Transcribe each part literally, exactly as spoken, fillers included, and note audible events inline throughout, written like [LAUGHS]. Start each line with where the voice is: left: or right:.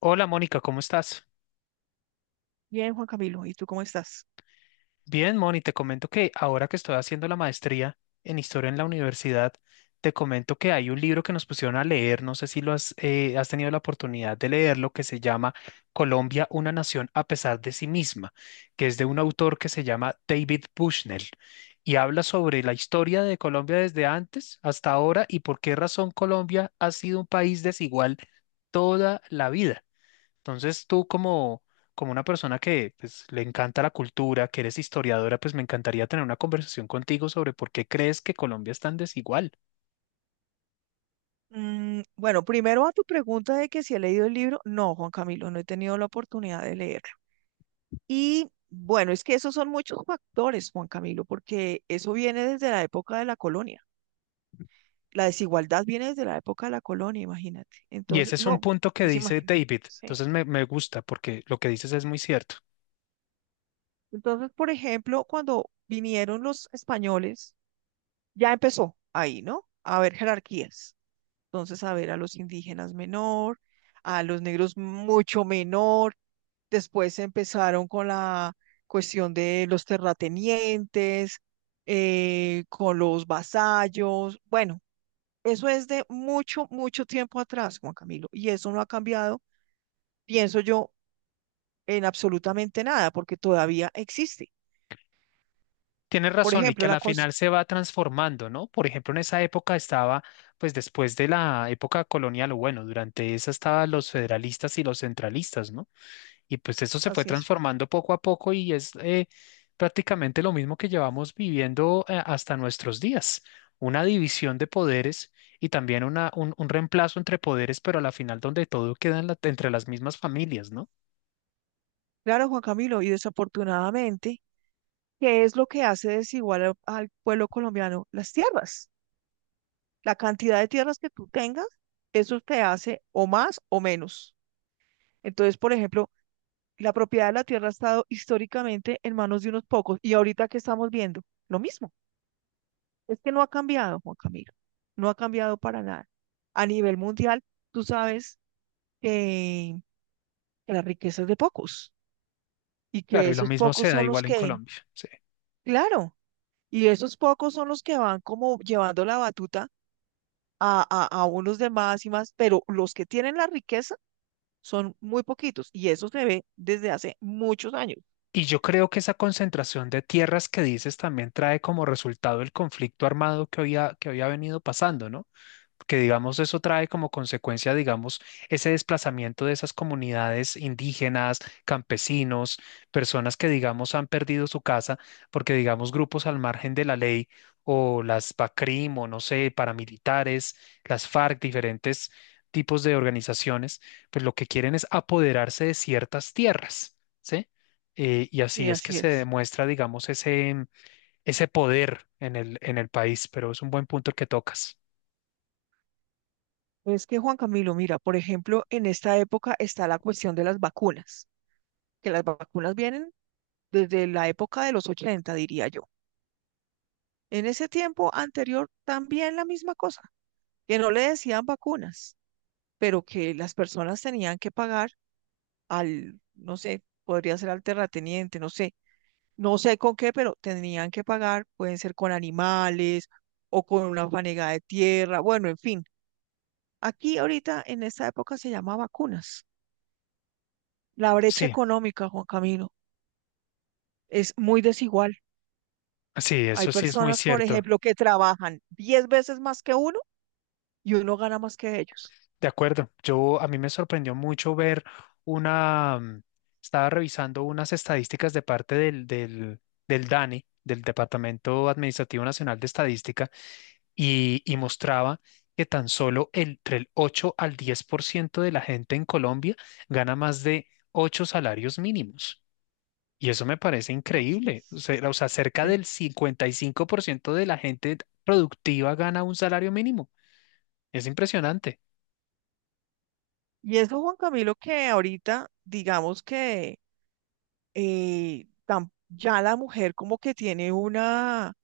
left: Hola Mónica, ¿cómo estás?
right: Bien, Juan Camilo, ¿y tú cómo estás?
left: Bien, Moni, te comento que ahora que estoy haciendo la maestría en historia en la universidad, te comento que hay un libro que nos pusieron a leer, no sé si lo has, eh, has tenido la oportunidad de leerlo, que se llama Colombia, una nación a pesar de sí misma, que es de un autor que se llama David Bushnell y habla sobre la historia de Colombia desde antes hasta ahora y por qué razón Colombia ha sido un país desigual toda la vida. Entonces tú como, como una persona que pues, le encanta la cultura, que eres historiadora, pues me encantaría tener una conversación contigo sobre por qué crees que Colombia es tan desigual.
right: Mm, bueno, primero a tu pregunta de que si he leído el libro. No, Juan Camilo, no he tenido la oportunidad de leerlo. Y bueno, es que esos son muchos factores, Juan Camilo, porque eso viene desde la época de la colonia. La desigualdad viene desde la época de la colonia, imagínate.
left: Y
right: Entonces,
left: ese es un
right: no,
left: punto que
right: pues
left: dice
right: imagínate.
left: David.
right: Sí.
left: Entonces me, me gusta porque lo que dices es muy cierto.
right: Entonces, por ejemplo, cuando vinieron los españoles, ya empezó ahí, ¿no? A haber jerarquías. Entonces, a ver, a los indígenas menor, a los negros mucho menor. Después empezaron con la cuestión de los terratenientes, eh, con los vasallos. Bueno, eso es de mucho, mucho tiempo atrás, Juan Camilo, y eso no ha cambiado, pienso yo, en absolutamente nada, porque todavía existe.
left: Tienes
right: Por
left: razón y que
right: ejemplo,
left: a
right: la
left: la
right: cosa,
left: final se va transformando, ¿no? Por ejemplo, en esa época estaba, pues después de la época colonial, o bueno, durante esa estaban los federalistas y los centralistas, ¿no? Y pues eso se fue
right: así es.
left: transformando poco a poco y es eh, prácticamente lo mismo que llevamos viviendo eh, hasta nuestros días. Una división de poderes y también una, un, un reemplazo entre poderes, pero a la final donde todo queda en la- entre las mismas familias, ¿no?
right: Claro, Juan Camilo, y desafortunadamente, ¿qué es lo que hace desigual al al pueblo colombiano? Las tierras. La cantidad de tierras que tú tengas, eso te hace o más o menos. Entonces, por ejemplo, la propiedad de la tierra ha estado históricamente en manos de unos pocos y ahorita que estamos viendo, lo mismo. Es que no ha cambiado, Juan Camilo. No ha cambiado para nada. A nivel mundial, tú sabes que, que la riqueza es de pocos y
left: Claro,
right: que
left: y lo
right: esos
left: mismo
right: pocos
left: se da
right: son los
left: igual en
right: que,
left: Colombia. Sí.
right: claro, y esos pocos son los que van como llevando la batuta a, a, a unos demás y más, pero los que tienen la riqueza son muy poquitos y eso se ve desde hace muchos años.
left: Y yo creo que esa concentración de tierras que dices también trae como resultado el conflicto armado que había, que había venido pasando, ¿no? Que digamos eso trae como consecuencia, digamos, ese desplazamiento de esas comunidades indígenas, campesinos, personas que digamos han perdido su casa porque digamos grupos al margen de la ley o las BACRIM o no sé, paramilitares, las FARC, diferentes tipos de organizaciones, pues lo que quieren es apoderarse de ciertas tierras, ¿sí? Eh, y
right: Y
left: así es que
right: así
left: se
right: es.
left: demuestra, digamos, ese, ese poder en el, en el país, pero es un buen punto el que tocas.
right: Es que Juan Camilo, mira, por ejemplo, en esta época está la cuestión de las vacunas, que las vacunas vienen desde la época de los ochenta diría yo. En ese tiempo anterior también la misma cosa, que no le decían vacunas, pero que las personas tenían que pagar al, no sé, podría ser al terrateniente, no sé, no sé con qué, pero tendrían que pagar, pueden ser con animales o con una fanega de tierra, bueno, en fin. Aquí ahorita en esta época se llama vacunas. La brecha
left: Sí.
right: económica, Juan Camilo, es muy desigual.
left: Sí,
right: Hay
left: eso sí es muy
right: personas, por
left: cierto.
right: ejemplo, que trabajan diez veces más que uno y uno gana más que ellos.
left: De acuerdo. Yo a mí me sorprendió mucho ver una, mm, estaba revisando unas estadísticas de parte del, del, del DANE, del Departamento Administrativo Nacional de Estadística, y, y mostraba que tan solo el- entre el ocho al diez por ciento de la gente en Colombia gana más de ocho salarios mínimos. Y eso me parece
right: Así
left: increíble. O
right: es.
left: sea, o sea, cerca del
right: Sí.
left: cincuenta y cinco por ciento de la gente productiva gana un salario mínimo. Es impresionante.
right: Y eso, Juan Camilo, que ahorita digamos que eh, tam- ya la mujer como que tiene una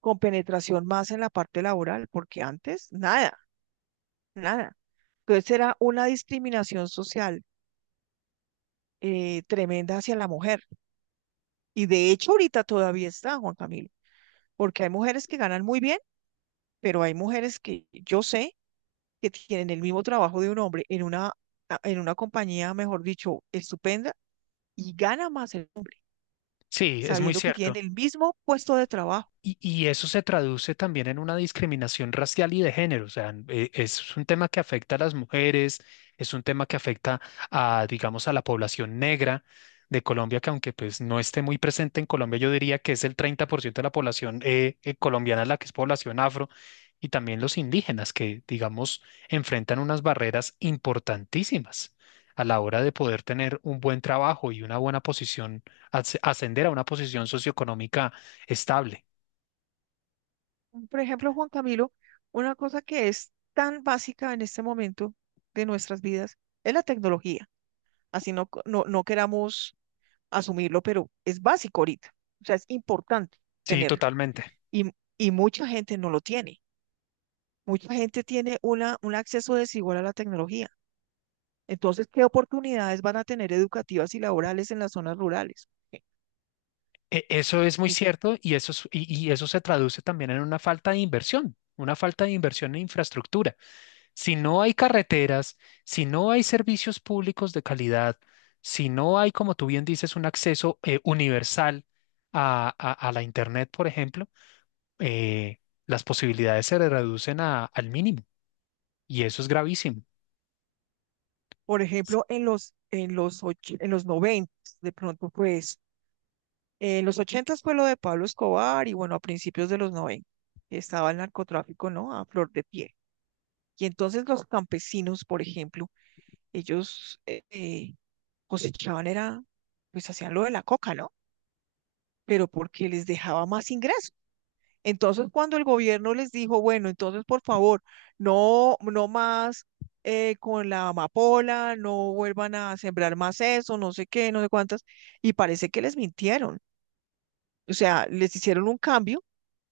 right: con penetración más en la parte laboral, porque antes nada, nada. Entonces era una discriminación social eh, tremenda hacia la mujer. Y de hecho ahorita todavía está, Juan Camilo, porque hay mujeres que ganan muy bien, pero hay mujeres que yo sé que tienen el mismo trabajo de un hombre en una, en una compañía, mejor dicho, estupenda, y gana más el hombre,
left: Sí, es muy
right: sabiendo que tienen
left: cierto.
right: el mismo puesto de trabajo.
left: Y, y eso se traduce también en una discriminación racial y de género. O sea, n- eh, es un tema que afecta a las mujeres, es un tema que afecta a, digamos, a la población negra de Colombia, que aunque pues no esté muy presente en Colombia, yo diría que es el treinta por ciento de la población eh, eh, colombiana la que es población afro, y también los indígenas que, digamos, enfrentan unas barreras importantísimas a la hora de poder tener un buen trabajo y una buena posición, as- ascender a una posición socioeconómica estable.
right: Por ejemplo, Juan Camilo, una cosa que es tan básica en este momento de nuestras vidas es la tecnología. Así no, co- no, no queramos asumirlo, pero es básico ahorita. O sea, es importante
left: Sí,
right: tenerlo.
left: totalmente.
right: Y, y mucha gente no lo tiene. Mucha gente tiene una, un acceso desigual a la tecnología. Entonces, ¿qué oportunidades van a tener educativas y laborales en las zonas rurales?
left: E- Eso es muy
right: Es-
left: cierto y eso, es- y, y eso se traduce también en una falta de inversión, una falta de inversión en infraestructura. Si no hay carreteras, si no hay servicios públicos de calidad, si no hay, como tú bien dices, un acceso eh, universal a, a- a la Internet, por ejemplo, eh, las posibilidades se reducen a- al mínimo y eso es gravísimo.
right: por ejemplo, en los, en los, och- en los noventa de pronto, pues Eh, en los ochentas fue lo de Pablo Escobar y bueno, a principios de los noventa estaba el narcotráfico, ¿no? A flor de pie. Y entonces los campesinos, por ejemplo, ellos eh, eh, cosechaban, era, pues hacían lo de la coca, ¿no? Pero porque les dejaba más ingreso. Entonces cuando el gobierno les dijo, bueno, entonces por favor, no, no más eh, con la amapola, no vuelvan a sembrar más eso, no sé qué, no sé cuántas, y parece que les mintieron. O sea, les hicieron un cambio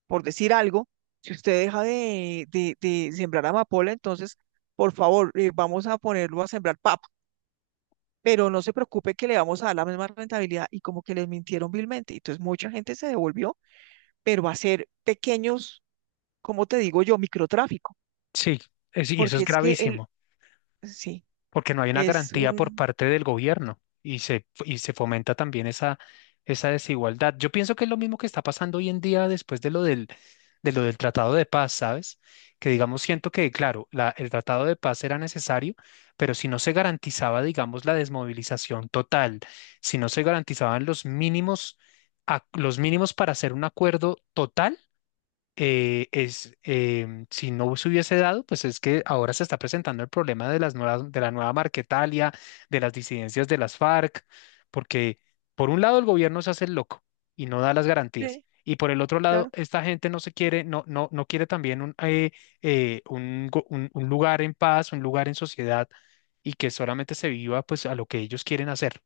right: por decir algo, si usted deja de, de- de sembrar amapola, entonces, por favor, eh, vamos a ponerlo a sembrar papa, pero no se preocupe que le vamos a dar la misma rentabilidad y como que les mintieron vilmente. Entonces, mucha gente se devolvió, pero va a ser pequeños, como te digo yo, microtráfico,
left: Sí, es- y eso
right: porque
left: es
right: es que el,
left: gravísimo.
right: sí,
left: Porque no hay una
right: es
left: garantía por
right: un,
left: parte del gobierno y se, y se fomenta también esa, esa desigualdad. Yo pienso que es lo mismo que está pasando hoy en día después de lo del, de lo del Tratado de Paz, ¿sabes? Que digamos, siento que, claro, la- el Tratado de Paz era necesario, pero si no se garantizaba, digamos, la desmovilización total, si no se garantizaban los mínimos, ac- los mínimos para hacer un acuerdo total, eh, es, em, si no se hubiese dado, pues es que ahora se está presentando el problema de las nuevas, de la nueva Marquetalia, de las disidencias de las FARC, porque por un lado el gobierno se hace el loco y no da las garantías,
right: sí,
left: y por el otro lado
right: claro.
left: esta gente no se quiere, no, no, no quiere también un, eh, eh, un, go- un- un lugar en paz, un lugar en sociedad y que solamente se viva pues a lo que ellos quieren hacer.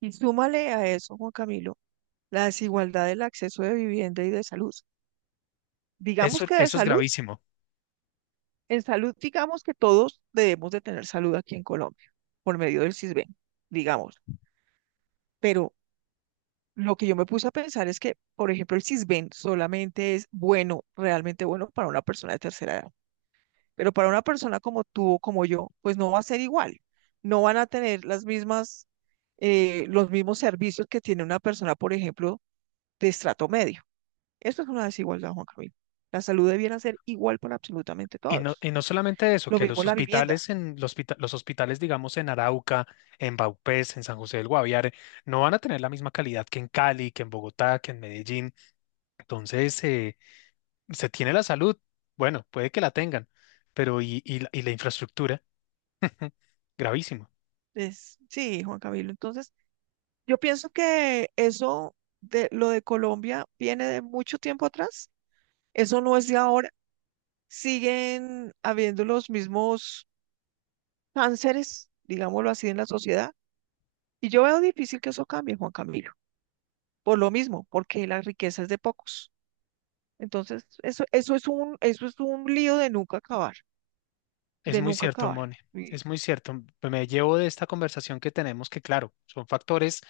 right: Y súmale a eso, Juan Camilo, la desigualdad del acceso de vivienda y de salud. Digamos
left: Eso,
right: que de
left: eso es
right: salud.
left: gravísimo.
right: En salud, digamos que todos debemos de tener salud aquí en Colombia, por medio del CISBEN, digamos. Pero lo que yo me puse a pensar es que, por ejemplo, el CISBEN solamente es bueno, realmente bueno para una persona de tercera edad. Pero para una persona como tú o como yo, pues no va a ser igual. No van a tener las mismas, eh, los mismos servicios que tiene una persona, por ejemplo, de estrato medio. Esto es una desigualdad, Juan Camilo. La salud debiera ser igual para absolutamente
left: Y no,
right: todos.
left: y no solamente eso,
right: Lo
left: que
right: mismo
left: los
right: la vivienda.
left: hospitales en los, hospita- los hospitales, digamos, en Arauca, en Vaupés, en San José del Guaviare, no van a tener la misma calidad que en Cali, que en Bogotá, que en Medellín. Entonces, eh, se tiene la salud. Bueno, puede que la tengan, pero y, y la y la infraestructura, [LAUGHS] gravísimo.
right: Es, sí, Juan Camilo. Entonces, yo pienso que eso de lo de Colombia viene de mucho tiempo atrás. Eso no es de ahora. Siguen habiendo los mismos cánceres, digámoslo así, en la sociedad. Y yo veo difícil que eso cambie, Juan Camilo. Por lo mismo, porque la riqueza es de pocos. Entonces, eso, eso es un, eso es un lío de nunca acabar,
left: Es
right: de
left: muy
right: nunca
left: cierto,
right: acabar.
left: Mone.
right: Y
left: Es muy cierto. Me llevo de esta conversación que tenemos que, claro, son factores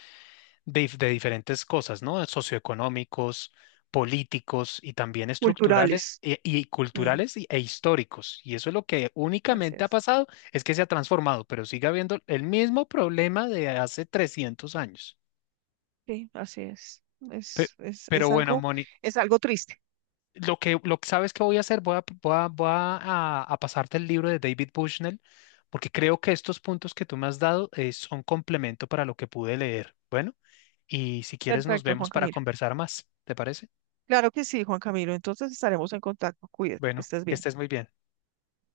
left: de, dif- de diferentes cosas, ¿no? Socioeconómicos, políticos y también estructurales
right: culturales.
left: e- y
right: Mm,
left: culturales y- e históricos. Y eso es lo que
right: así
left: únicamente ha
right: es.
left: pasado, es que se ha transformado, pero sigue habiendo el mismo problema de hace trescientos años.
right: Sí, así es.
left: Pe-
right: Es, es,
left: Pero
right: es
left: bueno,
right: algo,
left: Moni,
right: es algo triste.
left: lo que, lo que sabes que voy a hacer, voy a, voy a, voy a, a- a pasarte el libro de David Bushnell, porque creo que estos puntos que tú me has dado eh, son complemento para lo que pude leer. Bueno, y si quieres nos
right: Perfecto, Juan
left: vemos para
right: Camilo.
left: conversar más, ¿te parece?
right: Claro que sí, Juan Camilo. Entonces estaremos en contacto. Cuídate, que
left: Bueno,
right: estés
left: que
right: bien.
left: estés muy bien.